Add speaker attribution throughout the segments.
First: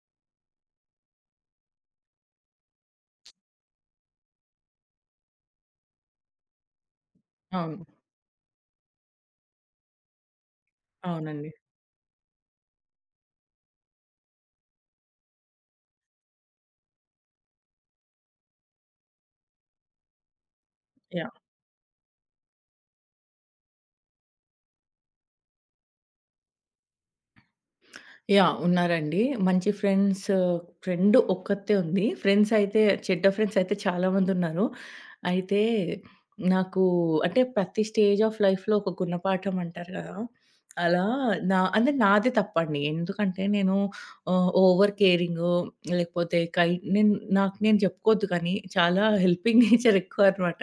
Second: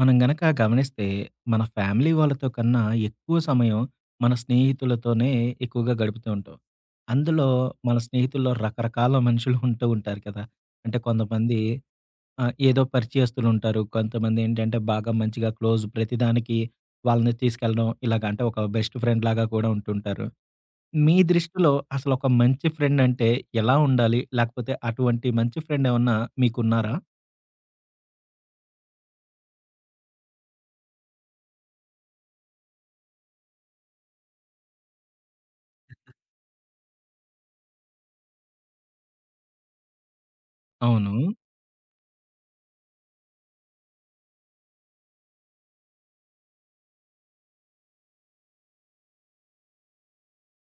Speaker 1: మనం గనక గమనిస్తే మన ఫ్యామిలీ వాళ్ళతో కన్నా ఎక్కువ సమయం మన స్నేహితులతోనే ఎక్కువగా గడుపుతూ ఉంటాం. అందులో
Speaker 2: అవును.
Speaker 1: మన స్నేహితుల్లో రకరకాల మనుషులు ఉంటూ ఉంటారు కదా! అంటే
Speaker 2: అవునండి.
Speaker 1: కొంతమంది ఏదో పరిచయస్తులు ఉంటారు. కొంతమంది ఏంటంటే బాగా మంచిగా క్లోజ్ ప్రతిదానికి వాళ్ళని తీసుకెళ్ళడం ఇలాగ అంటే ఒక బెస్ట్ ఫ్రెండ్‌లాగా కూడా ఉంటుంటారు. మీ
Speaker 2: యాహ్!
Speaker 1: దృష్టిలో అసలు ఒక మంచి ఫ్రెండ్ అంటే ఎలా ఉండాలి? లేకపోతే అటువంటి మంచి ఫ్రెండ్ ఏమన్నా మీకున్నారా?
Speaker 2: యాహ్! ఉన్నారండి. మంచి ఫ్రెండ్ ఒక్కతే ఉంది. ఫ్రెండ్స్ అయితే చెడ్డ ఫ్రెండ్స్ అయితే చాలా మందున్నారు. అయితే నాకు అంటే ప్రతి స్టేజ్ ఆఫ్ లైఫ్‌లో ఒక గుణపాఠం అంటారు గదా! అలా
Speaker 1: అవును.
Speaker 2: నా అంటే నాదే తప్పండి. ఎందుకంటే నేను ఓవర్ కేరింగు లేకపోతే కై నేను నాకు నేను చెప్పుకోవద్దు కానీ చాలా హెల్పింగ్ నేచర్ ఎక్కువ అనమాట.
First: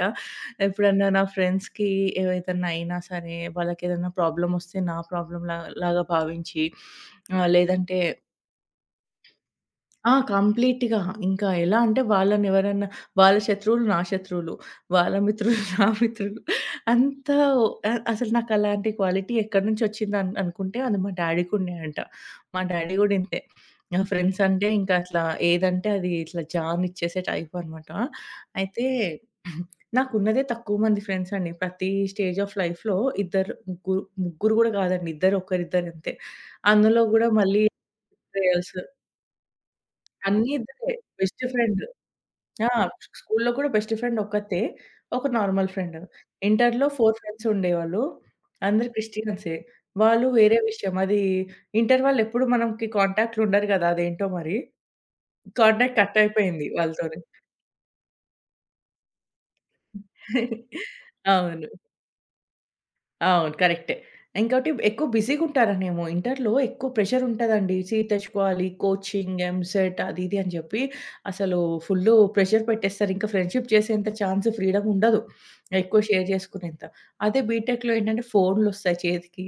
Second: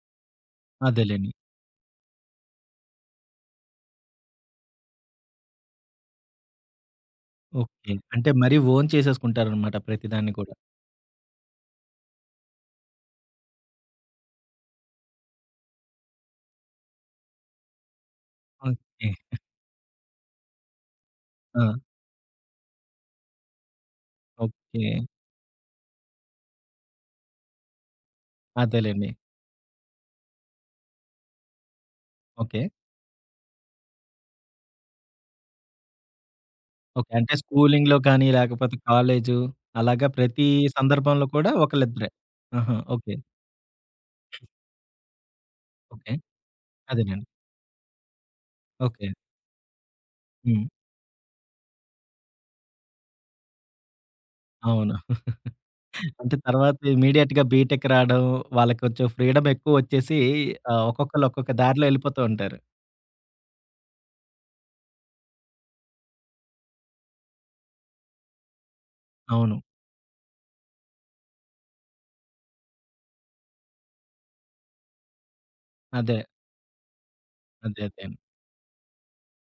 Speaker 2: ఎప్పుడన్నా నా
Speaker 1: అదేలెండి.
Speaker 2: ఫ్రెండ్స్‌కి ఏదైనా సరే, వాళ్ళకేదైనా ప్రాబ్లమ్ వస్తే నా ప్రాబ్లమ్ లాగా భావించి ఆహ్,
Speaker 1: ఓకే.
Speaker 2: లేదంటే
Speaker 1: అంటే మరీ ఓన్ చేసేసుకుంటారనమాట
Speaker 2: ఆ,
Speaker 1: ప్రతిదాన్ని కూడా.
Speaker 2: కంప్లీట్‌గా. ఇంకా ఎలా అంటే వాళ్ళని ఎవరన్నా వాళ్ళ శత్రువులు నా శత్రువులు. వాళ్ళ మిత్రులు నా మిత్రులు. అంత అ అసలు నాకు అలాంటి
Speaker 1: ఓకే.
Speaker 2: క్వాలిటీ ఎక్కడి నుంచి వచ్చిందని అనుకుంటే అది మా
Speaker 1: ఆ!
Speaker 2: డాడీ‌కుండే అంట. మా డాడీ గూడా ఇంతే. నా ఫ్రెండ్స్ అంటే
Speaker 1: ఓకే.
Speaker 2: ఇంకా అట్లా ఏదంటే అది ఇట్లా జాన్ ఇచ్చేసే టైప్ అనమాట. అయితే
Speaker 1: అదేలెండి.
Speaker 2: నాకున్నదే తక్కువ మంది ఫ్రెండ్స్ అండి. ప్రతి స్టేజ్ ఆఫ్
Speaker 1: ఓకే.
Speaker 2: లైఫ్‌లో ఇద్దరు, ముగ్గురు, గూడా కాదండి. ఇద్దరు ఒకరిద్దరు అంతే. అందులో
Speaker 1: ఓకే.
Speaker 2: గూడా
Speaker 1: అంటే
Speaker 2: మళ్ళీ
Speaker 1: స్కూలింగ్‌లో కానీ, లేకపోతే కాలేజు అలాగా ప్రతి
Speaker 2: అన్నీ ఇద్దరే.
Speaker 1: సందర్భంలో
Speaker 2: బెస్ట్
Speaker 1: కూడా
Speaker 2: ఫ్రెండ్.
Speaker 1: ఒకళ్ళిద్దరే.
Speaker 2: ఆ!
Speaker 1: ఆహా! ఓకే.
Speaker 2: స్కూల్లో కూడా బెస్ట్ ఫ్రెండ్ ఒక్కతే. ఒక నార్మల్ ఫ్రెండ్.
Speaker 1: ఓకే.
Speaker 2: ఇంటర్‌లో 4
Speaker 1: అదేనండి.
Speaker 2: ఫ్రెండ్స్ ఉండేవాళ్ళు. అందరూ
Speaker 1: ఓకే.
Speaker 2: క్రిస్టియన్సే. వాళ్ళు వేరే
Speaker 1: హ్మ్.
Speaker 2: విషయం. ఇంటర్ వాళ్ళు ఎప్పుడు మనకి కాంటాక్ట్‌లో ఉండరు గదా! అదేంటో మరి.
Speaker 1: అవును.
Speaker 2: కాంటాక్ట్ కట్
Speaker 1: అంటే
Speaker 2: అయిపోయింది
Speaker 1: తర్వాత
Speaker 2: వాళ్ళతోని.
Speaker 1: ఇమ్మీడియేట్‌గా బీటెక్ రావడం, వాళ్ళకి కొంచెం ఫ్రీడమ్ ఎక్కువొచ్చేసి ఒక్కొక్కళ్ళు ఒక్కొక్క
Speaker 2: అవును.
Speaker 1: దారిలో ఎళ్ళిపోతూ ఉంటారు.
Speaker 2: అవును. కరెక్టే. ఇంకోటి ఎక్కువ బిజీగుంటారనేమో. ఇంటర్‌లో ఎక్కువ ప్రెషర్ ఉంటదండి. సీట్ తెచ్చుకోవాలి, కోచింగ్,
Speaker 1: అవును.
Speaker 2: ఎంసెట్ అది ఇది అని జెప్పి అసలు ఫుల్లు ప్రెషర్ పెట్టేస్తారు. ఇంకా ఫ్రెండ్‌షిప్ చేసేంత ఛాన్స్, ఫ్రీడమ్ ఉండదు. ఎక్కువ
Speaker 1: అదే.
Speaker 2: షేర్ జేసుకునేంత. అదే
Speaker 1: అదే.
Speaker 2: బీటెక్‌లో
Speaker 1: అదే.
Speaker 2: ఏంటంటే ఫోన్‌లొస్తాయి చేతికి.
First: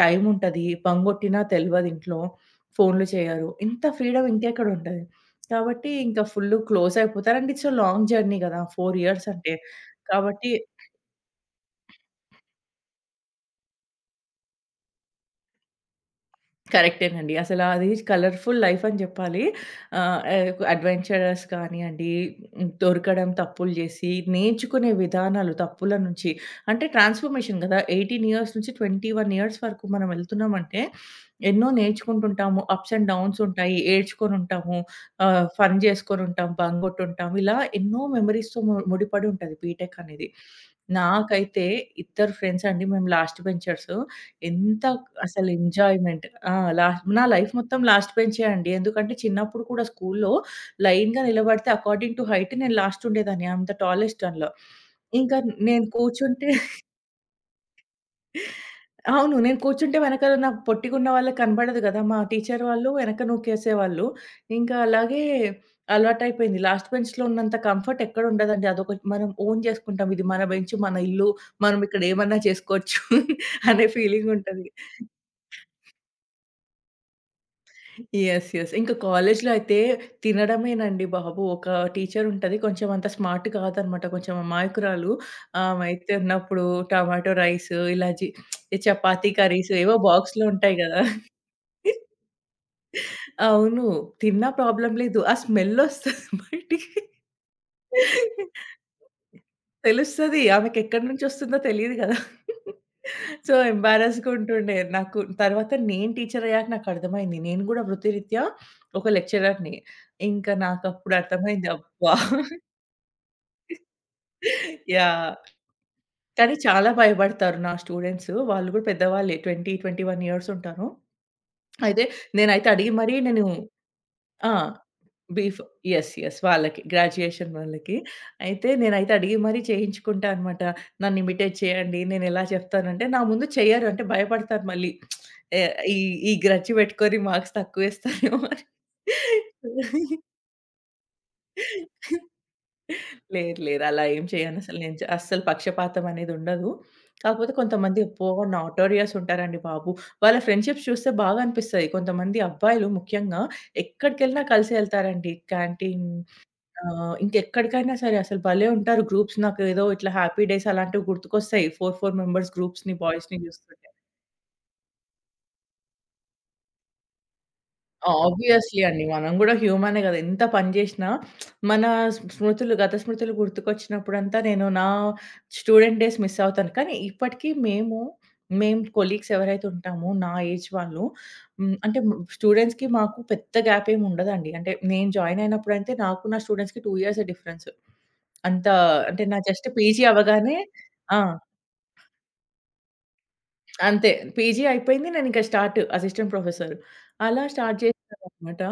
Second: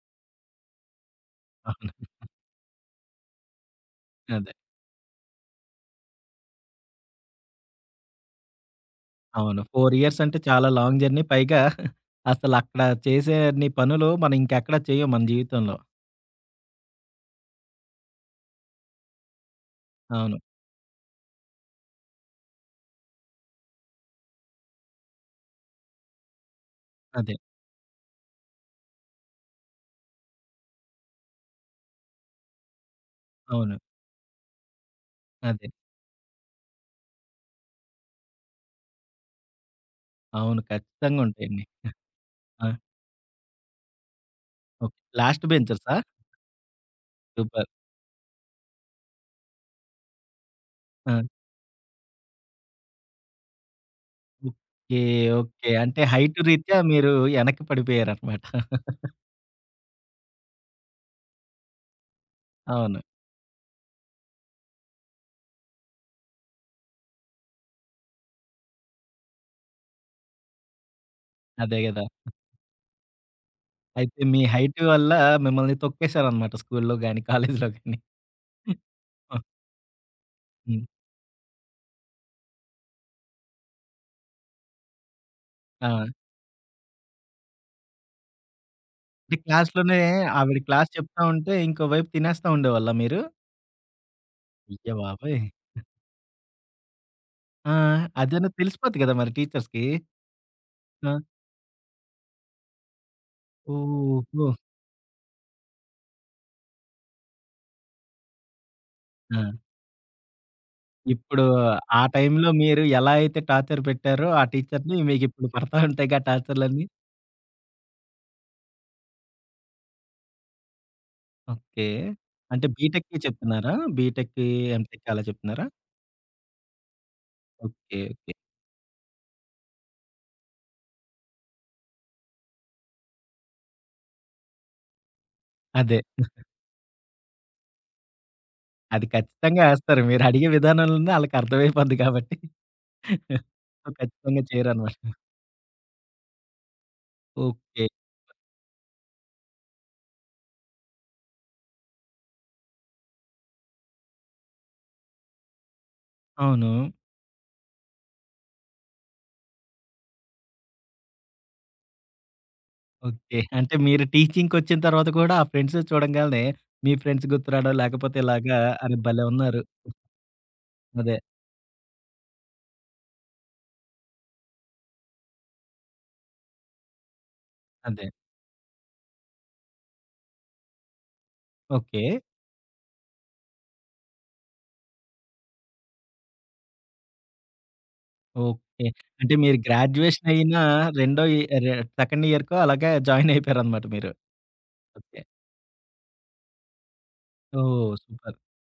Speaker 2: టైమ్ ఉంటది. బంగొట్టినా తెలవదు
Speaker 1: అవును.
Speaker 2: ఇంట్లో. ఫోన్‌లు చేయరు. ఇంత ఫ్రీడమ్
Speaker 1: అదే.
Speaker 2: ఇంకెక్కడ ఉంటది. కాబట్టి ఇంకా ఫుల్లు క్లోజ్ అయిపోతారు. And it's a long journey గదా! 4 ఇయర్స్ అంటే.
Speaker 1: అవును. 4 ఇయర్స్ అంటే
Speaker 2: కాబట్టి
Speaker 1: చాలా లాంగ్ జర్నీ. పైగా అసలక్కడ చేసేన్ని పనులు మనం ఇంకెక్కడ చేయం మన జీవితంలో.
Speaker 2: కరెక్టేనండి. అసల అది కలర్‌ఫుల్ లైఫ్ అని జెప్పాలి. ఆహ్,
Speaker 1: అవును.
Speaker 2: ఆహ్, అడ్వెంచరస్ కానియండి, దొరకడం, తప్పులు జేసి, నేర్చుకునే విధానాలు తప్పుల నుంచి అంటే
Speaker 1: అదే.
Speaker 2: ట్రాన్స్‌ఫర్మేషన్ గదా! 18 ఇయర్స్ నుంచి 21 ఇయర్స్ వరకు మనం వెళ్తున్నామంటే, ఎన్నో నేర్చుకుంటుంటాము. అప్స్ అండ్ డౌన్స్
Speaker 1: అవును.
Speaker 2: ఉంటాయి. ఏడ్చుకొనుంటాము.
Speaker 1: అదే.
Speaker 2: ఫన్ జేసుకొనుంటాం. బంగొట్టుంటాం. ఇలా ఎన్నో మెమరీస్‌తో ముడిపడి ఉంటది బీటెక్ అనేది.
Speaker 1: అవును. ఖచ్చితంగా ఉంటాయండి.
Speaker 2: నాకైతే ఇద్దరు ఫ్రెండ్స్
Speaker 1: ఆ!
Speaker 2: అండి. మేము లాస్ట్ బెంచర్స్. ఎంత
Speaker 1: ఓకే. లాస్ట్
Speaker 2: అసలు
Speaker 1: బెంచర్సా?
Speaker 2: ఎంజాయ్‌మెంట్. ఆ! నా లైఫ్
Speaker 1: సూపర్.
Speaker 2: మొత్తం లాస్ట్ బెంచే అండి. ఎందుకంటే చిన్నప్పుడు కూడా స్కూల్‌లో
Speaker 1: ఆ!
Speaker 2: లైన్‌గా నిలబడితే అకార్డింగ్ టు హైట్ నేను లాస్ట్ ఉండేదాన్ని. ఐ యామ్ ద టాలెస్ట్ అందులో.
Speaker 1: ఓకే.
Speaker 2: ఇంకా
Speaker 1: ఓకే.
Speaker 2: నేను
Speaker 1: అంటే హైట్
Speaker 2: కూర్చుంటే
Speaker 1: రీత్యా మీరు వెనక్కి పడిపోయారనమాట.
Speaker 2: అవును. నేను కూర్చుంటే వెనకాల నాకు పొట్టిగున్న వాళ్ళకి కనబడదు కదా! మా టీచర్ వాళ్ళు
Speaker 1: అవును.
Speaker 2: వెనక నూకేసేవాళ్ళు. ఇంకా అలాగే అలవాటైపోయింది. లాస్ట్ బెంచ్‌లో ఉన్నంత కంఫర్ట్ ఎక్కడ ఉండదండి. అదొక మనం ఓన్ చేసుకుంటాం. ఇది మన బెంచ్, మన ఇల్లు,
Speaker 1: అదే
Speaker 2: మనం ఇక్కడ
Speaker 1: గదా!
Speaker 2: ఏమన్నా చేసుకోవచ్చు అనే
Speaker 1: అయితే
Speaker 2: ఫీలింగ్
Speaker 1: మీ
Speaker 2: ఉంటది.
Speaker 1: హైట్ వల్ల మిమ్మల్ని తొక్కేసారనమాట స్కూల్లో గాని, కాలేజీలో గాని.
Speaker 2: Yes, yes. ఇంక కాలేజ్‌లో అయితే
Speaker 1: హ్మ్.
Speaker 2: తినడమేనండి బాబు! ఒక టీచర్ ఉంటది. కొంచెం అంత స్మార్ట్ కాదనమాట. కొంచెం అమాయకురాలు.
Speaker 1: ఆ!
Speaker 2: ఆమైతే ఉన్నప్పుడు టమాటో రైస్ ఇలా జి ఈ చపాతీ
Speaker 1: అంటే
Speaker 2: కర్రీస్
Speaker 1: క్లాస్‌లోనే
Speaker 2: ఏవో బాక్స్‌లో
Speaker 1: ఆవిడ
Speaker 2: ఉంటాయి
Speaker 1: క్లాస్
Speaker 2: గదా!
Speaker 1: చెప్తా ఉంటే ఇంకో వైపు తినేస్తా ఉండేవాళ్ళా మీరు?
Speaker 2: అవును. తిన్నా
Speaker 1: అయ్య
Speaker 2: ప్రాబ్లమ్ లేదు. ఆ
Speaker 1: బాబోయ్!
Speaker 2: స్మెల్ ఒస్తది బయటికి.
Speaker 1: ఆ! అదైనా తెలిసిపోద్ది కదా! మరి టీచర్స్‌కి.
Speaker 2: తెలుస్తది. ఆమెకెక్కడి
Speaker 1: ఆ!
Speaker 2: నుంచొస్తుందో తెలీదు గదా! సో, ఎంబారస్‌గా
Speaker 1: ఓహో!
Speaker 2: ఉంటుండే. నాకు తర్వాత నేను టీచరయ్యాక నాకర్థమైంది. నేను గూడా వృత్తిరీత్యా ఒక
Speaker 1: ఆ!
Speaker 2: లెక్చరర్‌ని. ఇంకా నాకప్పుడు
Speaker 1: ఇప్పుడు
Speaker 2: అర్థమైంది.
Speaker 1: ఆ
Speaker 2: అబ్బా!
Speaker 1: టైంలో మీరు ఎలా అయితే టార్చర్ పెట్టారో ఆ టీచర్‌ని
Speaker 2: యాహ్!
Speaker 1: మీకిప్పుడు పడతా ఉంటాయిగా
Speaker 2: కానీ
Speaker 1: టార్చర్‌లన్నీ.
Speaker 2: చాలా భయపడతారు నా స్టూడెంట్స్. వాళ్ళు గూడా పెద్దవాళ్ళే. 20, 21 ఇయర్స్ ఉంటారు.
Speaker 1: ఓకే.
Speaker 2: అయితే
Speaker 1: అంటే
Speaker 2: నేనైతే అడిగి మరీ
Speaker 1: బీటెక్‌కి
Speaker 2: నేను
Speaker 1: చెప్తున్నారా? బీటెక్‌కి,
Speaker 2: ఆ!
Speaker 1: ఎంటెక్‌కి అలా
Speaker 2: బీఫ్.
Speaker 1: చెప్తున్నారా?
Speaker 2: Yes, yes. వాళ్ళకి. గ్రాడ్యుయేషన్ వాళ్ళకి.
Speaker 1: ఓకే. ఓకే.
Speaker 2: అయితే నేనైతే అడిగి మరీ చేయించుకుంటా అనమాట. నన్ను ఇమిటేట్ చేయండి. నేనెలా చెప్తానంటే నా ముందు చెయ్యరు. అంటే భయపడతారు మళ్ళీ. ఏ ఈ
Speaker 1: అదే.
Speaker 2: ఈ గ్రడ్జ్ పెట్టుకొని మార్క్స్ తక్కువేస్తారేమో అని.
Speaker 1: అది ఖచ్చితంగా ఏస్తారు. మీరు అడిగే విధానంలోనే ఆళ్ళకి అర్థమైపోద్ది కాబట్టి.
Speaker 2: లేదు, లేదు.
Speaker 1: సో,
Speaker 2: అలా ఏం
Speaker 1: ఖచ్చితంగా
Speaker 2: చేయనసలు నేను.
Speaker 1: చేయరనమాట.
Speaker 2: అస్సలు పక్షపాతం అనేదుండదు. కాకపోతే
Speaker 1: ఓకే.
Speaker 2: కొంతమంది అబ్బో! నాటోరియస్ ఉంటారండి బాబు. వాళ్ళ ఫ్రెండ్‌షిప్స్ చూస్తే బాగా అనిపిస్తది. కొంతమంది అబ్బాయిలు ముఖ్యంగా ఎక్కడికెళ్ళినా కలిసే ఎళ్తారండి. క్యాంటీన్
Speaker 1: అవును.
Speaker 2: ఆ! ఇంకెక్కడికైనా సరే అసలు భలే ఉంటారు గ్రూప్స్. నాకేదో ఇట్లా హ్యాపీ డేస్ అలాంటివి గుర్తుకొస్తాయి. 4 మెంబర్స్ గ్రూప్స్‌ని
Speaker 1: ఓకే.
Speaker 2: బాయ్స్‌ని
Speaker 1: అంటే
Speaker 2: చూస్తుంటే.
Speaker 1: మీరు టీచింగ్‌కొచ్చిన తర్వాత కూడా ఆ ఫ్రెండ్స్ చూడంగాల్నే మీ ఫ్రెండ్స్ గుర్తు రాడం, లేకపోతే ఇలాగా
Speaker 2: ఆబ్వియస్‌లీ
Speaker 1: అరె
Speaker 2: అండి.
Speaker 1: భలే
Speaker 2: మనం గూడా
Speaker 1: ఉన్నారు.
Speaker 2: హ్యూమనే గదా! ఎంత పని జేషినా
Speaker 1: అదే.
Speaker 2: మన స్ స్మృతులు, గత స్మృతులు గుర్తుకొచ్చినప్పుడంతా నేను నా స్టూడెంట్ డేస్ మిస్ అవుతాను. కానీ ఇప్పటికి మేము,
Speaker 1: అదే.
Speaker 2: మేము కొలీగ్స్ ఎవరైతే ఉంటామో నా ఏజ్ వాళ్ళు హ్మ్. అంటే
Speaker 1: ఓకే.
Speaker 2: స్టూడెంట్స్‌కి మాకు పెద్ద గ్యాప్ ఏమి ఉండదండి. అంటే నేను జాయిన్ అయినప్పుడైతే నాకు నా స్టూడెంట్స్‌కి 2 ఇయర్సే డిఫరెన్స్. అంత
Speaker 1: ఓకే.
Speaker 2: అంటే
Speaker 1: అంటే
Speaker 2: నా
Speaker 1: మీరు
Speaker 2: జస్ట్ పీజీ
Speaker 1: గ్రాడ్యుయేషన్ అయిన
Speaker 2: అవ్వగానే ఆ!
Speaker 1: రెండో ఇ రె సెకండ్ ఇయర్‌కో అలాగా జాయిన్ అయిపోయారనమాట మీరు.
Speaker 2: అంతే. పీజీ అయిపోయింది.
Speaker 1: ఓకే.
Speaker 2: నేనింక స్టార్ట్ అసిస్టెంట్ ప్రొఫెసర్. అలా స్టార్ట్
Speaker 1: ఓహ్! సూపర్.
Speaker 2: చేశాననమాట.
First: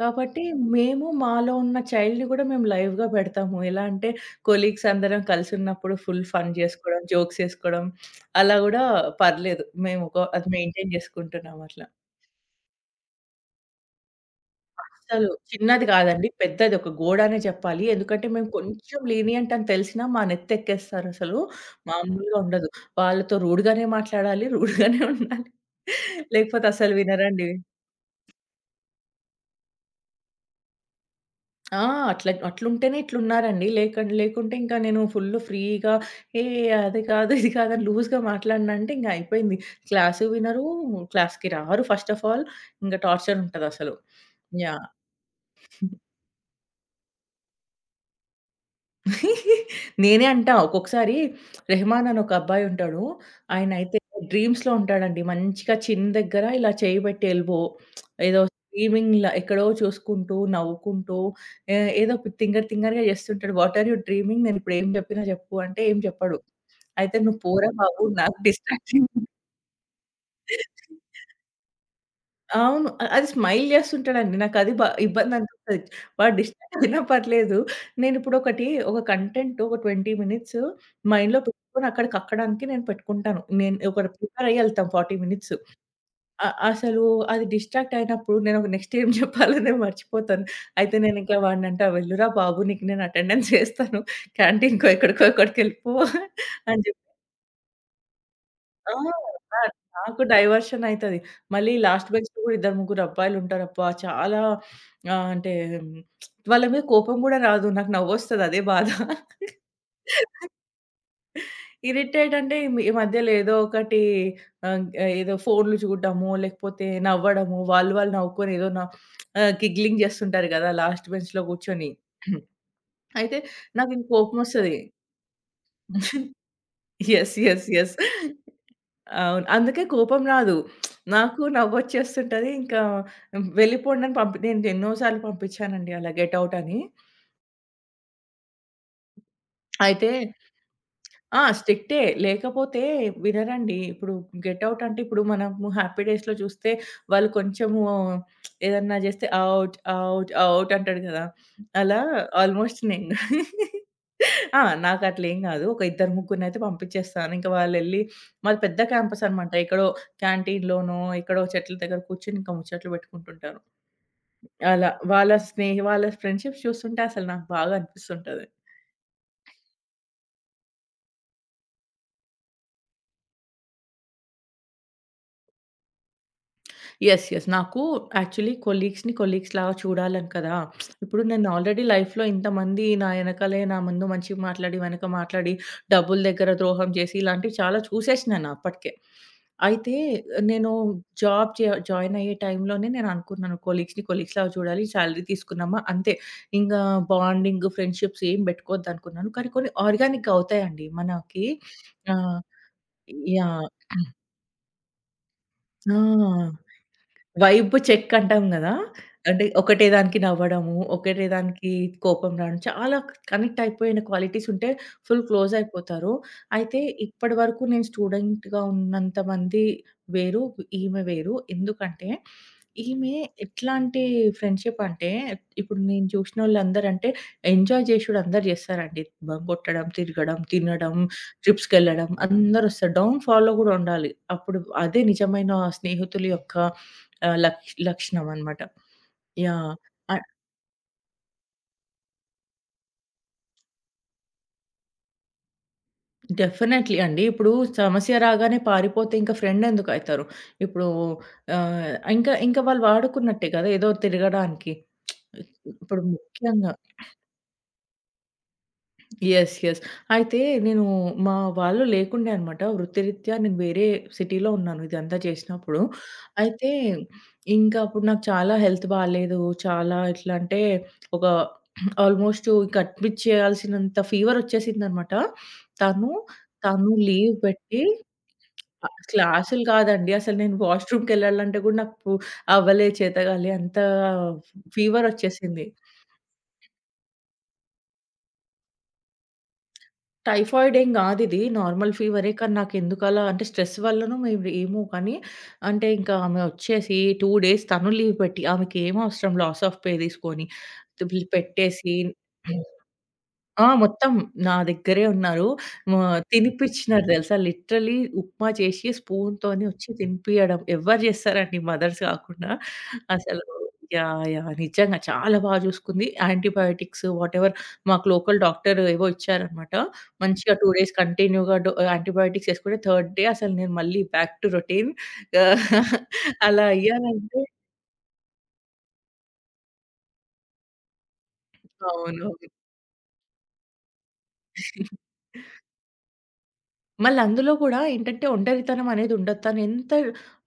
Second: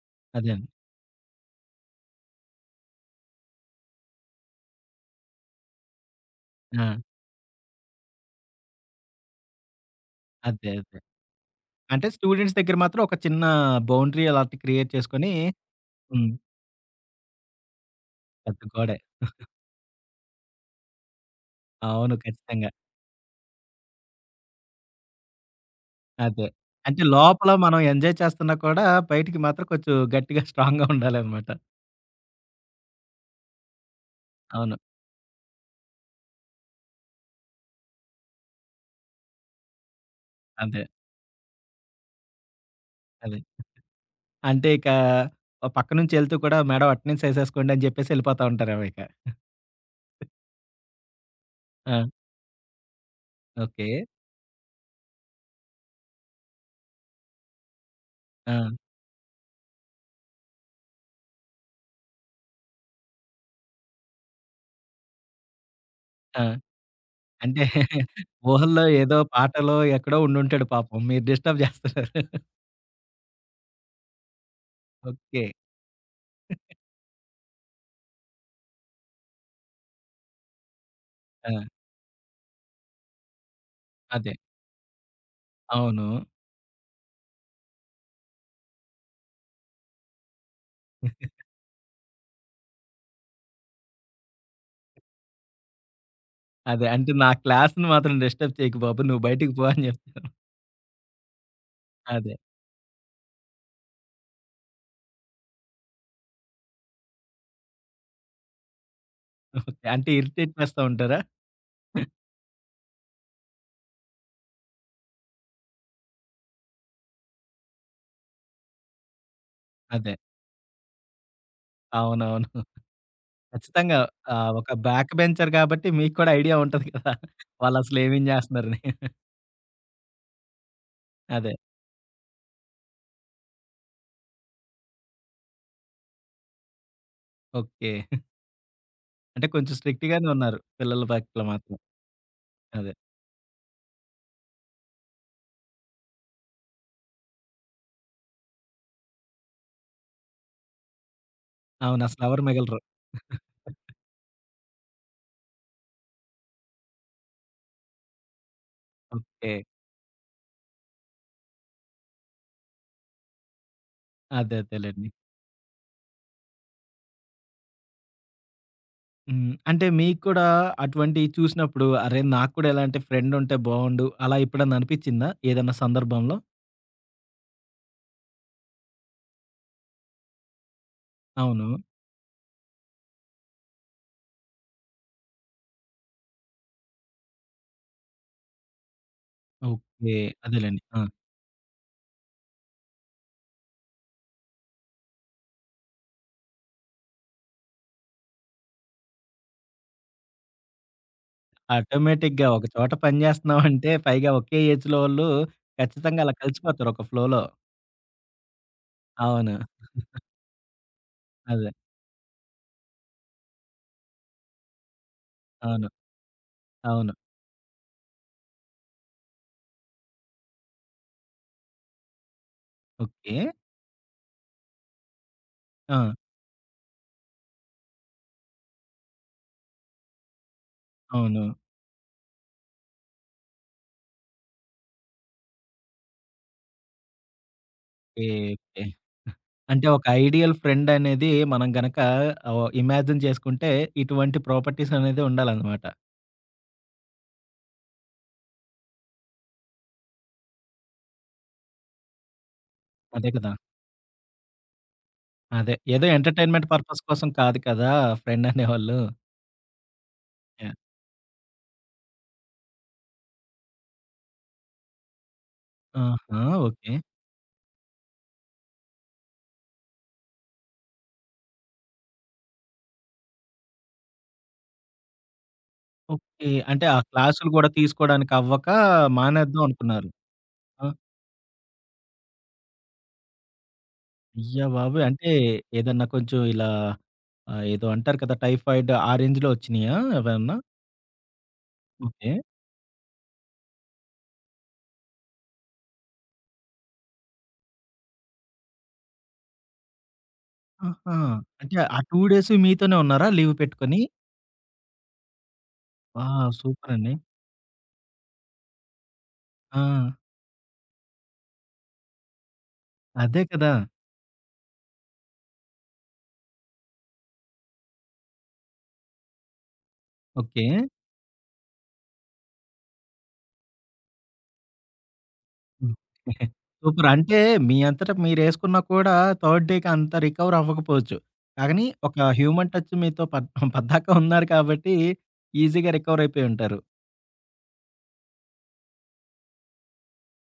Speaker 2: కాబట్టి
Speaker 1: అదే అండి.
Speaker 2: మేము మాలో ఉన్న చైల్డ్‌ని కూడా మేము లైవ్‌గా పెడతాము. ఎలా అంటే కొలీగ్స్ అందరం కలిసున్నప్పుడు ఫుల్ ఫన్
Speaker 1: ఆ!
Speaker 2: జేసుకోవడం, జోక్స్ ఏసుకోవడం అలా గూడా పర్లేదు. మేము ఒక అది
Speaker 1: అదే.
Speaker 2: మెయింటైన్
Speaker 1: అదే.
Speaker 2: జేసుకుంటున్నాం అట్లా.
Speaker 1: అంటే స్టూడెంట్స్ దగ్గర మాత్రం ఒక చిన్న బౌండరీ అలాంటి క్రియేట్
Speaker 2: అసలు
Speaker 1: చేసుకొని
Speaker 2: చిన్నది కాదండి.
Speaker 1: హ్మ్.
Speaker 2: పెద్దది ఒక గోడనే చెప్పాలి. ఎందుకంటే మేము
Speaker 1: పెద్ద గోడే.
Speaker 2: కొంచెం లీనియంట్ అని తెలిసినా మా నెత్తెక్కేస్తారసలు.
Speaker 1: అవును.
Speaker 2: మామూలుగా
Speaker 1: ఖచ్చితంగా.
Speaker 2: ఉండదు. వాళ్ళతో రూడ్‌గానే మాట్లాడాలి. రూడ్‌గానే ఉండాలి.
Speaker 1: అదే.
Speaker 2: లేకపోతే అసలు
Speaker 1: అంటే
Speaker 2: వినరండి.
Speaker 1: లోపల మనం ఎంజాయ్ చేస్తున్నా కూడా బయటికి మాత్రం కొంచెం గట్టిగా, స్ట్రాంగ్‌గా ఉండాలనమాట.
Speaker 2: ఆ! అట్లా అట్లుంటేనే ఇట్లున్నారండి. లేకుంటే
Speaker 1: అవును.
Speaker 2: ఇంకా నేను ఫుల్ ఫ్రీగా ఏ అది కాదు, ఇది కాదు అని లూజ్‌గా మాట్లాడినంటే ఇంక అయిపోయింది. క్లాసు వినరు,
Speaker 1: అంతే.
Speaker 2: క్లాస్‌కి రారు ఫస్ట్ ఆఫ్ ఆల్. ఇంక
Speaker 1: అదే.
Speaker 2: టార్చర్ ఉంటదసలు.
Speaker 1: అంటే
Speaker 2: యాహ్!
Speaker 1: ఇక ఓ పక్క నుంచెళ్తూ కూడా మేడం అటెండెన్స్ ఏసేసుకోండి అని జెప్పేసి ఎళ్ళిపోతా ఉంటారేమో ఇక.
Speaker 2: నేనే అంటా ఒక్కొక్కసారి
Speaker 1: ఆ!
Speaker 2: రెహమాన్ అని ఒక అబ్బాయి ఉంటాడు.
Speaker 1: ఓకే.
Speaker 2: ఆయనైతే డ్రీమ్స్‌లో ఉంటాడండి. మంచిగా చిన్ దగ్గర ఇలా చేయి పెట్టి ఎల్బో ఏదో
Speaker 1: ఆ!
Speaker 2: స్ట్రీమింగ్‌లా ఎక్కడో చూసుకుంటూ, నవ్వుకుంటూ ఏ ఏదో తింగర్ తింగరగా చేస్తుంటాడు. What are you dreaming? నేను ఇప్పుడు ఏం చెప్పినా చెప్పు అంటే ఏం చెప్పడు.
Speaker 1: ఆ!
Speaker 2: అయితే "నువ్వు
Speaker 1: అంటే
Speaker 2: పోరా బాబు నాకు
Speaker 1: ఊహల్లో
Speaker 2: డిస్ట్రాక్షన్".
Speaker 1: ఏదో పాటలో ఎక్కడో ఉండుంటాడు పాపం. మీరు డిస్టర్బ్ జేస్తున్నారు.
Speaker 2: అవును. అది స్మైల్ జేస్తుంటాడండి. నాకది
Speaker 1: ఓకే.
Speaker 2: ఇబ్బందనిపిస్తది. వాడు డిస్ట్రాక్ట్ అయినా పర్లేదు. నేనిప్పుడొకటి ఒక కంటెంట్ ఒక 20 మినిట్స్ మైండ్‌లో
Speaker 1: ఆ!
Speaker 2: పెట్టుకొని అక్కడికక్కడానికి నేను పెట్టుకుంటాను. నేను ఒక
Speaker 1: అదే.
Speaker 2: ప్రిపేర్ అయ్యి ఎళ్తాం 40 మినిట్స్.
Speaker 1: అవును.
Speaker 2: అ అసలు అది డిస్ట్రాక్ట్ అయినప్పుడు నేను ఒక నెక్స్ట్ ఏం జెప్పాలో నేను మర్చిపోతాను. అయితే నేనింకా వాడినంటా "వెళ్లురా బాబు! నీకు నేను అటెండెన్స్ ఏస్తాను. క్యాంటీన్‌కో ఎక్కడికెళ్ళిపో" అని
Speaker 1: అదే.
Speaker 2: జెప్
Speaker 1: అంటే నా క్లాస్‌ని మాత్రం డిస్టర్బ్ చేయకు
Speaker 2: ఆ!
Speaker 1: బాబు. నువ్వు బయటికి
Speaker 2: ఆ!
Speaker 1: పో అని
Speaker 2: నాకు
Speaker 1: జెప్తాను.
Speaker 2: డైవర్షన్ అయితది. మళ్ళీ లాస్ట్
Speaker 1: అదే.
Speaker 2: బెంచ్‌లో కూడా ఇద్దరు, ముగ్గురు అబ్బాయిలుంటారబ్బా! చాలా ఆహ్, అంటే వాళ్ళ మీద కోపం కూడా రాదు. నాకు నవ్వొస్తది అదే బాధ.
Speaker 1: ఓకే. అంటే ఇరిటేట్ చేస్తా ఉంటారా?
Speaker 2: ఇరిటేట్ అంటే ఈ మధ్యలో ఏదో ఒకటి ఆహ్, ఏదో ఫోన్‌లు చూడడము, లేకపోతే నవ్వడము, వాళ్ళు వాళ్ళు నవ్వుకొని గిగ్లింగ్
Speaker 1: అదే.
Speaker 2: చేస్తుంటారు కదా! లాస్ట్ బెంచ్‌లో కూర్చొని.
Speaker 1: అవునవును.
Speaker 2: అయితే నాకు
Speaker 1: ఖచ్చితంగా.
Speaker 2: ఇంక
Speaker 1: ఒక
Speaker 2: కోపమొస్తది.
Speaker 1: బ్యాక్ బెంచర్ గాబట్టి మీకు కూడా ఐడియా ఉంటది కదా!
Speaker 2: Yes, yes, yes.
Speaker 1: వాళ్ళసలు ఏమేం జేస్తున్నారని.
Speaker 2: అవును. అందుకే కోపం రాదు. నాకు
Speaker 1: అదే.
Speaker 2: నవ్వొచ్చేస్తుంటది. వెళ్ళిపోండని నేను ఎన్నో సార్లు పంపించానండి అలా గెట్ ఔట్ అని.
Speaker 1: ఓకే. అంటే కొంచెం స్ట్రిక్ట్
Speaker 2: అయితే
Speaker 1: గానే ఉన్నారు. పిల్లల
Speaker 2: ఆ!
Speaker 1: పట్ల మాత్రం.
Speaker 2: స్ట్రిక్టే. లేకపోతే
Speaker 1: అదే.
Speaker 2: వినరండి. ఇప్పుడు గెట్ ఔట్ అంటే ఇప్పుడు మనము హ్యాపీ డేస్‌లో చూస్తే వాళ్ళు కొంచెము ఏదన్నా చేస్తే ఔట్, ఔట్, ఔట్ అంటాడు కదా! అలా
Speaker 1: అవును. అసలెవరు మిగలరు.
Speaker 2: ఆల్మోస్ట్ నేను ఆ! నాకట్లేం కాదు. ఒక ఇద్దరు ముగ్గురినైతే పంపించేస్తాను. ఇంకా వాళ్ళెళ్ళి మాది పెద్ద క్యాంపస్
Speaker 1: ఓకే.
Speaker 2: అనమాట. ఎక్కడో క్యాంటీన్‌లోనో, ఎక్కడో చెట్ల దగ్గర కూర్చొని ఇంకా ముచ్చట్లు పెట్టుకుంటుంటారు.
Speaker 1: అదే
Speaker 2: అలా
Speaker 1: అదేలెండి.
Speaker 2: వాళ్ళ ఫ్రెండ్‌షిప్స్ చూస్తుంటే అసలు నాకు బాగా అనిపిస్తుంటది.
Speaker 1: హ్మ్. అంటే మీకు కూడా అటువంటియి చూసినప్పుడు అరే! నాకు కూడా ఇలాంటి ఫ్రెండ్ ఉంటే బావుండు అలా ఎప్పుడన్నా అనిపిచ్చిందా? ఏదన్నా సందర్భంలో?
Speaker 2: Yes, yes. నాకు యాక్చువల్లీ కొలీగ్స్‌ని కొలీగ్స్‌లాగా చూడాలని కదా! ఇప్పుడు నేను
Speaker 1: అవును.
Speaker 2: ఆల్రెడీ లైఫ్‌లో ఇంతమంది నా ఎనకాలే నా ముందు మంచిగా మాట్లాడి, వెనక మాట్లాడి, డబ్బుల దగ్గర ద్రోహం చేసి ఇలాంటివి చాలా చూసేసినా నేను అప్పటికే. అయితే
Speaker 1: ఓకే.
Speaker 2: నేను
Speaker 1: అదేలెండి. ఆ!
Speaker 2: జాబ్ జ జాయిన్ అయ్యే టైంలోనే నేను అనుకున్నాను కొలీగ్స్‌ని కొలీగ్స్‌లాగా చూడాలి. సాలరీ తీసుకున్నామా అంతే. ఇంగా బాండింగ్, ఫ్రెండ్‌షిప్స్ ఏం పెట్టుకోవద్దనుకున్నాను. కానీ కొన్ని ఆర్గానిక్‌గా అవుతాయండి మనకి. ఆహ్,
Speaker 1: ఆటోమేటిక్‌గా ఒక చోట పని
Speaker 2: యాహ్!
Speaker 1: జేస్తున్నామంటే పైగా ఒకే ఏజ్‌లో వాళ్ళు
Speaker 2: ఆ!
Speaker 1: ఖచ్చితంగా అలా కలిసిపోతారు ఒక ఫ్లోలో.
Speaker 2: వైబ్ చెక్ అంటాం గదా! అంటే
Speaker 1: అవును.
Speaker 2: ఒకటే దానికి నవ్వడము, ఒకటే
Speaker 1: అదే.
Speaker 2: దానికి కోపం రావడం చాలా కనెక్ట్ అయిపోయిన క్వాలిటీస్ ఉంటే ఫుల్ క్లోజ్
Speaker 1: అవును.
Speaker 2: అయిపోతారు. అయితే
Speaker 1: అవును.
Speaker 2: ఇప్పటివరకు నేను స్టూడెంట్‌గా ఉన్నంత మంది వేరు, ఈమె వేరు. ఎందుకంటే ఈమె
Speaker 1: ఓకే.
Speaker 2: ఎట్లాంటి ఫ్రెండ్‌షిప్ అంటే ఇప్పుడు నేను
Speaker 1: ఆ!
Speaker 2: చూసినోళ్ళందరూ అంటే ఎంజాయ్ జేశుడు అందరూ జేస్తారండి. బంక్ గొట్టడం, తిరగడం, తినడం
Speaker 1: అవును.
Speaker 2: ట్రిప్స్‌కెళ్ళడం అందరొస్తారు. డౌన్ ఫాల్‌లో గూడా ఉండాలి. అప్పుడు అదే నిజమైన స్నేహితుల యొక్క ఆహ్, లక్ష్
Speaker 1: ఓకే.
Speaker 2: లక్షణం అనమాట.
Speaker 1: ఓకే.
Speaker 2: యాహ్!
Speaker 1: అంటే ఒక
Speaker 2: అ
Speaker 1: ఐడియల్ ఫ్రెండ్ అనేది మనం గనక ఇమాజిన్ చేసుకుంటే ఇటువంటి ప్రాపర్టీస్ అనేది ఉండాలనమాట.
Speaker 2: డెఫినైట్‌లీ అండి. ఇప్పుడు సమస్య రాగానే పారిపోతే ఇంక ఫ్రెండ్ ఎందుకైతారు? ఇప్పుడు ఆహ్, ఇంకా ఇంకా వాళ్ళు
Speaker 1: అదే
Speaker 2: వాడుకున్నట్టే
Speaker 1: కదా!
Speaker 2: కదా! ఏదో తిరగడానికి.
Speaker 1: అదే.
Speaker 2: ఇప్పుడు
Speaker 1: ఏదో ఎంటర్‌టైన్‌మెంట్
Speaker 2: ముఖ్యంగా
Speaker 1: పర్పస్ కోసం కాదు కదా! ఫ్రెండ్ అనేవాళ్ళు.
Speaker 2: Yes, yes. అయితే
Speaker 1: యాహ్!
Speaker 2: నేను మా వాళ్ళు లేకుండే అనమాట. వృత్తిరీత్యా నేను వేరే సిటీలో ఉన్నాను ఇదంతా చేసినప్పుడు.
Speaker 1: ఆహా!
Speaker 2: అయితే
Speaker 1: ఓకే.
Speaker 2: ఇంకా అప్పుడు నాకు చాలా హెల్త్ బాలేదు. చాలా ఎట్లా అంటే ఒక ఆల్‌మోస్ట్ ఇంక అడ్మిట్ చేయాల్సినంత ఫీవర్ వచ్చేసిందనమాట. తను,
Speaker 1: ఓకే. అంటే
Speaker 2: తను
Speaker 1: ఆ
Speaker 2: లీవ్
Speaker 1: క్లాసులు గూడా
Speaker 2: పెట్టి
Speaker 1: తీసుకోవడానికి అవ్వక మానేద్దాం
Speaker 2: క్లాసులు
Speaker 1: అనుకున్నారు.
Speaker 2: కాదండి. అసలు నేను
Speaker 1: ఆ!
Speaker 2: వాష్‌రూమ్‌కెళ్ళాలంటే కూడా నాకు అవ్వలే, చేతగాలే అంత
Speaker 1: అయ్య బాబోయ్!
Speaker 2: ఫీవర్
Speaker 1: అంటే
Speaker 2: వచ్చేసింది.
Speaker 1: ఏదన్నా కొంచెం ఇలా ఏదో అంటారు కదా! టైఫాయిడ్ ఆ రేంజ్‌లో వచ్చినాయా ఏవన్నా?
Speaker 2: టైఫాయిడ్ ఏం గాదిది. నార్మల్ ఫీవరే.
Speaker 1: ఓకే.
Speaker 2: కానీ నాకెందుకలా అంటే స్ట్రెస్ వల్లనో మేబీ ఏమో కానీ అంటే ఇంకా ఆమె ఒచ్చేసి 2 డేస్ తను లీవ్ పెట్టి ఆమెకేం అవసరం లాస్ ఆఫ్ పే తీసుకొని,
Speaker 1: ఆహా!
Speaker 2: తుబిల్
Speaker 1: అంటే
Speaker 2: పెట్టేసి
Speaker 1: ఆ 2 డేస్ మీతోనే ఉన్నారా లీవ్
Speaker 2: ఆ!
Speaker 1: పెట్టుకొని?
Speaker 2: మొత్తం నా దగ్గరే ఉన్నారు. మా
Speaker 1: వావ్! సూపర్
Speaker 2: తినిపిచ్చినారు
Speaker 1: అండి.
Speaker 2: తెలుసా? లిటరల్లీ ఉప్మా చేసి స్పూన్‌తోని
Speaker 1: ఆ!
Speaker 2: వచ్చి తినిపియడం. ఎవ్వరు చేస్తారండి మదర్స్ కాకుండా.
Speaker 1: అదే
Speaker 2: అసలు
Speaker 1: కదా!
Speaker 2: Yeah, yeah! నిజంగా చాలా బాగా చూసుకుంది. యాంటీబయోటిక్స్ వాటెవర్ మాకు లోకల్ డాక్టర్ ఏవో ఇచ్చారనమాట. మంచిగా
Speaker 1: ఓకే.
Speaker 2: 2 డేస్ కంటిన్యూ‌గా డో యాంటీబయోటిక్స్ ఏసుకుంటే థర్డ్ డే అసలు నేను మళ్ళీ బ్యాక్ టు రొటీన్.
Speaker 1: హ్మ్.
Speaker 2: ఆహ్, అలా
Speaker 1: సూపర్. అంటే
Speaker 2: అయ్యానంటే
Speaker 1: మీ అంతట మీరేసుకున్నా కూడా థర్డ్ డేకి అంత రికవర్ అవ్వకపోవచ్చు. కానీ ఒక
Speaker 2: అవునవును.
Speaker 1: హ్యూమన్ టచ్ మీతో పద్దాక ఉన్నారు కాబట్టి ఈజీగా రికవర్ అయిపోయి ఉంటారు.
Speaker 2: మళ్ళీ అందులో గూడా ఏంటంటే ఒంటరితనం అనేది ఉండదు. తను ఎంత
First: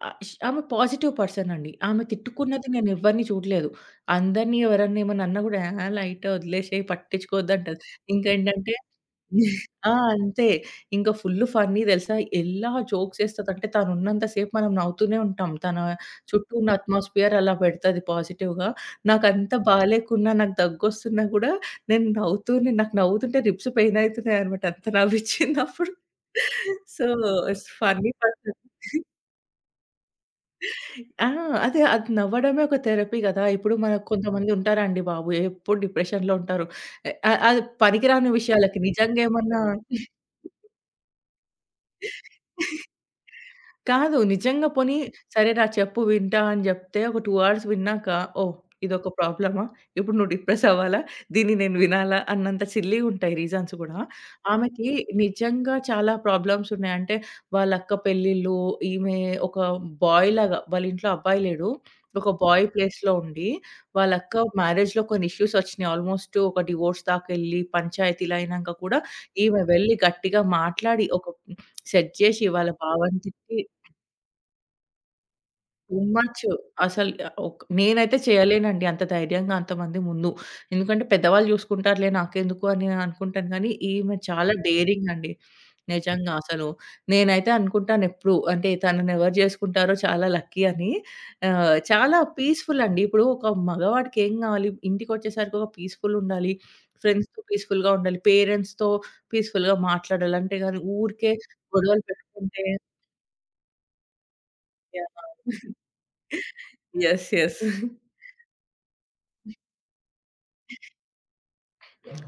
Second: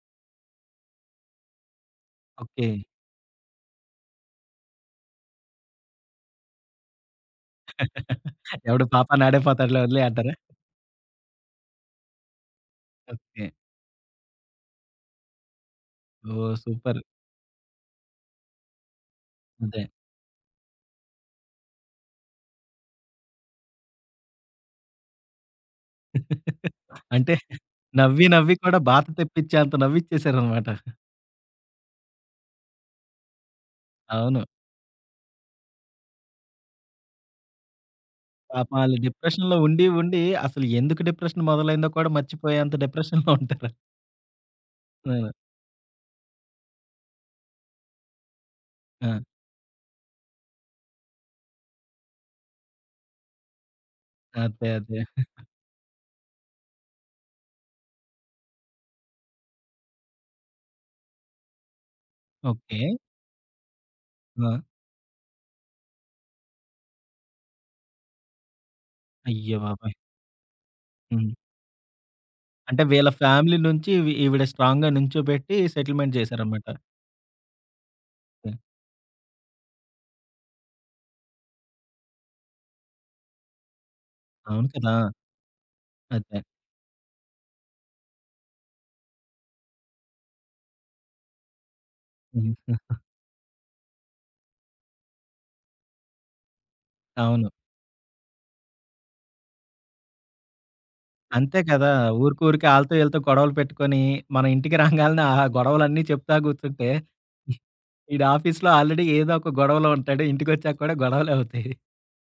Speaker 2: ఆహ్, ష్ ఆమె పాజిటివ్ పర్సన్ అండి. ఆమె
Speaker 1: ఓకే.
Speaker 2: తిట్టుకున్నది నేను ఎవ్వరిని చూడలేదు. అందరిని ఎవరన్నా ఏమన్నా అన్నా గూడా, "ఆ! లైట్ వదిలేసేయి పట్టించుకోవద్దు" అంటది. ఇంకేంటంటే
Speaker 1: ఎవడు పాపానాడే పోతాడులే
Speaker 2: ఆ!
Speaker 1: వదిలేయి అంటారా?
Speaker 2: అంతే. ఇంకా ఫుల్లు ఫన్నీ తెలుసా? ఎలా జోక్స్
Speaker 1: ఓకే.
Speaker 2: ఏస్తదంటే తనున్నంత సేపు మనం నవ్వుతూనే ఉంటాం. తన చుట్టూ
Speaker 1: ఓహ్!
Speaker 2: ఉన్న
Speaker 1: సూపర్.
Speaker 2: అట్మాస్ఫియర్ అలా పెడతది పాజిటివ్‌గా. నాకంత
Speaker 1: అదే.
Speaker 2: బాలేకున్నా, నాకు దగ్గొస్తున్నా గూడా నేను నవ్వుతూనే నాకు నవ్వుతుంటే రిబ్స్ పెయిన్ అయితున్నాయనమాట. అంత నవ్విచ్చింది అప్పుడు. సో,
Speaker 1: అంటే
Speaker 2: ఇట్స్ ఫన్నీ
Speaker 1: నవ్వి నవ్వి
Speaker 2: పర్సన్.
Speaker 1: కూడా బాధ తెప్పించేంత నవ్విచ్చేసారనమాట.
Speaker 2: ఆ! అదే అది నవ్వడమే ఒక థెరపీ గదా! ఇప్పుడు మనకు
Speaker 1: అవును.
Speaker 2: కొంతమంది ఉంటారండి బాబు ఎప్పుడు డిప్రెషన్‌లో ఉంటారు. ఎ అ అది పనికిరాని
Speaker 1: పాపం
Speaker 2: విషయాలకి
Speaker 1: ఆళ్ళు
Speaker 2: నిజంగా
Speaker 1: డిప్రెషన్‌లో
Speaker 2: ఏమన్నా
Speaker 1: ఉండి, ఉండి అసలు ఎందుకు డిప్రెషన్ మొదలైందో కూడా మర్చిపోయేంత డిప్రెషన్‌లో ఉంటారు.
Speaker 2: కాదు. నిజంగా పోనీ
Speaker 1: అవును.
Speaker 2: సరేరా చెప్పు వింటా అని జెప్తే ఒక 2 అవర్స్ విన్నాక ఓహ్! ఇదొక
Speaker 1: ఆ!
Speaker 2: ప్రాబ్లమా? ఇప్పుడు నువ్వు డిప్రెస్ అవ్వాలా? దీన్ని నేను వినాలా? అన్నంత సిల్లీగుంటాయి రీజన్స్ గూడా.
Speaker 1: అదే.
Speaker 2: ఆమెకి
Speaker 1: అదే.
Speaker 2: నిజంగా చాలా ప్రాబ్లమ్స్ ఉన్నాయి. అంటే వాళ్ళ అక్క పెళ్ళిళ్ళు, ఈమె ఒక బాయ్ లాగా వాళ్ళ ఇంట్లో అబ్బాయి లేడు. ఒక బాయ్
Speaker 1: ఓకే.
Speaker 2: ప్లేస్‌లో ఉండి వాళ్ళ అక్క
Speaker 1: ఆ!
Speaker 2: మ్యారేజ్‌లో కొన్ని ఇష్యూస్ వచ్చినాయి. ఆల్మోస్ట్ ఒక డివోర్స్ దాకెళ్ళి పంచాయతీలయినంక కూడా
Speaker 1: అయ్య
Speaker 2: ఈమె వెళ్లి
Speaker 1: బాబోయ్!
Speaker 2: గట్టిగా మాట్లాడి
Speaker 1: హ్మ్.
Speaker 2: సెట్ చేసి వాళ్ళ
Speaker 1: అంటే వీళ్ళ ఫ్యామిలీ
Speaker 2: భావంతికి.
Speaker 1: నుంచి ఇవి ఈవిడ స్ట్రాంగ్‌గా నించోబెట్టి
Speaker 2: టూ
Speaker 1: సెటిల్‌మెంట్
Speaker 2: మచ్.
Speaker 1: చేశారన్నమాట.
Speaker 2: అసలు నేనైతే
Speaker 1: హ్మ్.
Speaker 2: చేయలేనండి అంత ధైర్యంగా అంతమంది ముందు. ఎందుకంటే పెద్దవాళ్ళు చూసుకుంటారులే నాకెందుకు అని నేను అనుకుంటాను గానీ, ఈమె చాలా
Speaker 1: అవును కదా!
Speaker 2: డేరింగ్ అండి. నిజంగా
Speaker 1: అదే.
Speaker 2: అసలు. నేనైతే అనుకుంటాను ఎప్పుడు అంటే తనని ఎవరు చేసుకుంటారో చాలా లక్కీ అని. చాలా
Speaker 1: హ్మ్.
Speaker 2: పీస్‌ఫుల్
Speaker 1: హ్మ్.
Speaker 2: అండి. ఇప్పుడు ఒక మగవాడికి ఏం కావాలి? ఇంటికొచ్చేసరికి ఒక పీస్‌ఫుల్ ఉండాలి. ఫ్రెండ్స్‌తో
Speaker 1: అవును.
Speaker 2: పీస్‌ఫుల్‌గా ఉండాలి. పేరెంట్స్‌తో పీస్‌ఫుల్‌గా మాట్లాడాలి. అంతేగాని ఊరికే
Speaker 1: అంతే కదా!
Speaker 2: గొడవలు పెట్టుకుంటే
Speaker 1: ఊరికూరికే ఆళ్ళతో, ఈళ్ళతో గొడవలు పెట్టుకొని, మనం ఇంటికి
Speaker 2: యాహ్!
Speaker 1: రాంగాల్నే ఆ గొడవలన్నీ చెప్తా కూర్చుంటే,
Speaker 2: యెస్, యెస్.
Speaker 1: ఈడు ఆఫీస్‌లో ఆల్రెడీ ఏదో ఒక గొడవలో ఉంటాడు. ఇంటికొచ్చాక కూడా గొడవలే అవుతాయి.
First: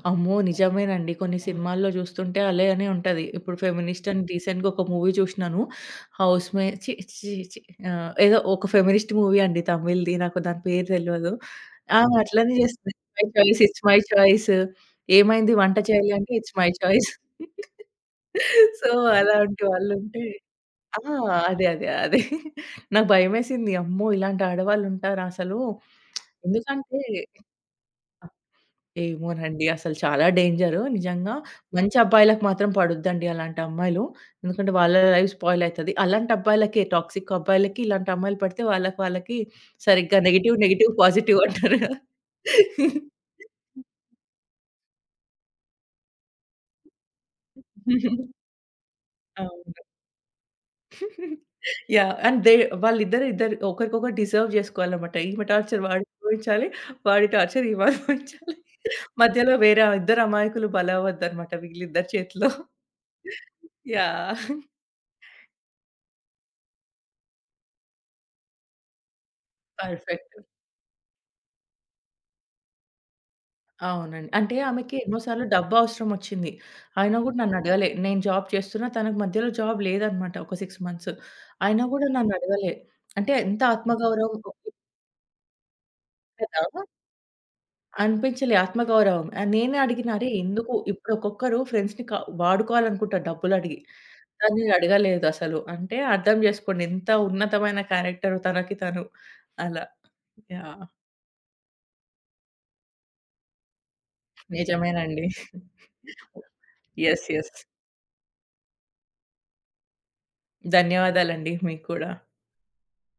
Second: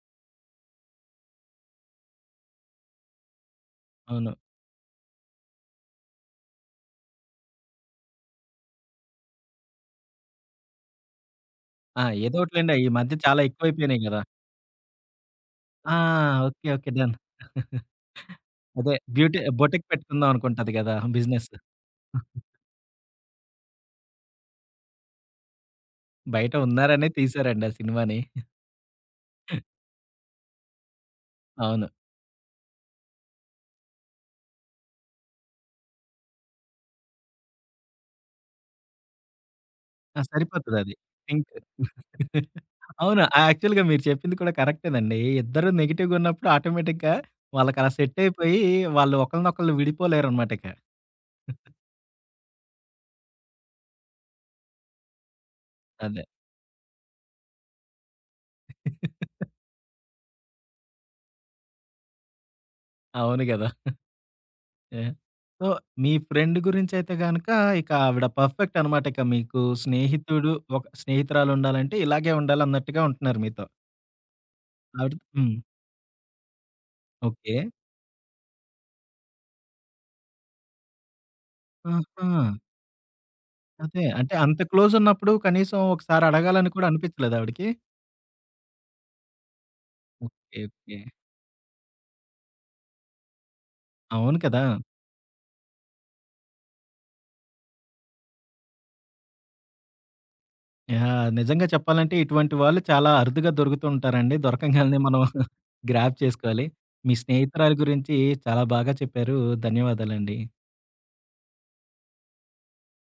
Speaker 2: అమ్మో! నిజమేనండి. కొన్ని సినిమాల్లో చూస్తుంటే అలానే ఉంటది. ఇప్పుడు ఫెమినిస్ట్ అని
Speaker 1: అవును.
Speaker 2: రీసెంట్‌గా ఒక మూవీ చూసినాను. హౌస్ మే ఛీ! ఛీ! ఛీ! ఏదో ఒక ఫెమినిస్ట్ మూవీ అండి తమిళ్‌ది. నాకు దాని పేరు తెలవదు.
Speaker 1: ఆ!
Speaker 2: ఆమె అట్లనే
Speaker 1: ఏదోకటిలెండి. ఈ
Speaker 2: చేస్తది.
Speaker 1: మధ్య
Speaker 2: "ఇట్స్ మై
Speaker 1: చాలా
Speaker 2: చాయిస్, ఇట్స్ మై
Speaker 1: ఎక్కువైపోయినాయి గదా!
Speaker 2: చాయిస్. ఏమైంది వంట
Speaker 1: ఆ!
Speaker 2: చేయాలి అంటే it's
Speaker 1: okay.
Speaker 2: My
Speaker 1: okay.
Speaker 2: Choice."
Speaker 1: Done.
Speaker 2: So,
Speaker 1: అదే బ్యూటీ
Speaker 2: అలాంటి
Speaker 1: బొటిక్
Speaker 2: వాళ్ళుంటే
Speaker 1: పెట్టుకుందాం అనుకుంటది గదా!
Speaker 2: ఆ!
Speaker 1: బిజినెస్.
Speaker 2: అదే. నాకు భయమేసింది. అమ్మో! ఇలాంటి ఆడవాళ్ళుంటారా అసలు?
Speaker 1: బయట
Speaker 2: ఎందుకంటే
Speaker 1: ఉన్నారనే తీశారండి ఆ సినిమాని.
Speaker 2: ఏమోనండి. అసలు చాలా డేంజరు. నిజంగా
Speaker 1: అవును.
Speaker 2: మంచి అబ్బాయిలకు మాత్రం పడొద్దండి అలాంటి అమ్మాయిలు. ఎందుకంటే వాళ్ళ లైఫ్ స్పాయిల్ అయితది. అలాంటి అబ్బాయిలకే టాక్సిక్ అబ్బాయిలకి ఇలాంటి అమ్మాయిలు పడితే వాళ్ళకి వాళ్ళకి సరిగ్గా
Speaker 1: ఆ!
Speaker 2: నెగెటివ్,
Speaker 1: సరిపోతదది.
Speaker 2: Negative positive
Speaker 1: think.
Speaker 2: అంటారు కదా!
Speaker 1: అవును. యాక్చువల్‌గా మీరు చెప్పింది కూడా కరెక్టేనండి. ఇద్దరు నెగెటివ్‌గున్నప్పుడు ఆటోమేటిక్‌గా వాళ్ళకలా సెట్టయిపోయి, వాళ్ళు ఒకళ్ళనొకళ్ళు
Speaker 2: అవును.
Speaker 1: విడిపోలేరనమాట ఇక.
Speaker 2: యాహ్! అండ్ దే వాళ్ళిద్దరు ఒకరికొకరు డిజర్వ్ చేసుకోవాలన్నమాట. ఈమె టార్చర్ వాడు
Speaker 1: అదే.
Speaker 2: అనుభవించాలి. వాడి టార్చర్ ఈమె అనుభవించాలి. మధ్యలో వేరే ఇద్దరు అమాయకులు బలవ్వద్దన్నమాట వీళ్ళిద్దరి చేతిలో.
Speaker 1: అవును గదా!
Speaker 2: యాహ్!
Speaker 1: ఓకే. సో, మీ ఫ్రెండ్ గురించైతే గనక ఇక ఆవిడ పర్ఫెక్ట్ అనమాట. ఇక మీకు
Speaker 2: పర్ఫెక్ట్.
Speaker 1: స్నేహితుడు ఒక స్నేహితురాలుండాలంటే ఇలాగే ఉండాలన్నట్టుగా ఉంటున్నారు మీతో.
Speaker 2: అవునండి. అంటే ఆమెకి
Speaker 1: ఆవిడ
Speaker 2: ఎన్నో సార్లు
Speaker 1: హ్మ్.
Speaker 2: డబ్బవసరమొచ్చింది. అయినా గూడా
Speaker 1: ఓకే.
Speaker 2: నన్నడగలే. నేను జాబ్ చేస్తున్నా, తనకు మధ్యలో జాబ్ లేదనమాట ఒక 6 మంత్స్. అయినా గూడా
Speaker 1: ఆహా!
Speaker 2: నన్నడగలే. అంటే ఎంత
Speaker 1: అదే. అంటే
Speaker 2: ఆత్మగౌరవం
Speaker 1: అంత క్లోజున్నప్పుడు కనీసం ఒకసారి అడగాలని
Speaker 2: కదా!
Speaker 1: కూడా అనిపించలేదా ఆవిడకి?
Speaker 2: అనిపించలే ఆత్మగౌరవం. నేనే అడిగిన, "అరే!
Speaker 1: ఓకే.
Speaker 2: ఎందుకు?"
Speaker 1: ఓకే.
Speaker 2: ఇప్పుడు ఒక్కొక్కరు ఫ్రెండ్స్‌ని క వాడుకోవాలనుకుంటారు డబ్బులడిగి.
Speaker 1: అవును కదా!
Speaker 2: తను అడగలేదసలు. అంటే అర్థం చేసుకోండి ఎంత ఉన్నతమైన క్యారెక్టర్ తనకి తను. అలా. యాహ్!
Speaker 1: యాహ్! నిజంగా చెప్పాలంటే ఇటువంటి వాళ్ళు చాలా అరుదుగా దొరుకుతూ ఉంటారండి. దొరకంగాల్నే మనం
Speaker 2: నిజమేనండి.
Speaker 1: గ్రాబ్ చేసుకోవాలి. మీ
Speaker 2: యెస్, యెస్.
Speaker 1: స్నేహితురాలు గురించి చాలా బాగా చెప్పారు. ధన్యవాదాలండి.
Speaker 2: ధన్యవాదాలండి మీకు కూడా.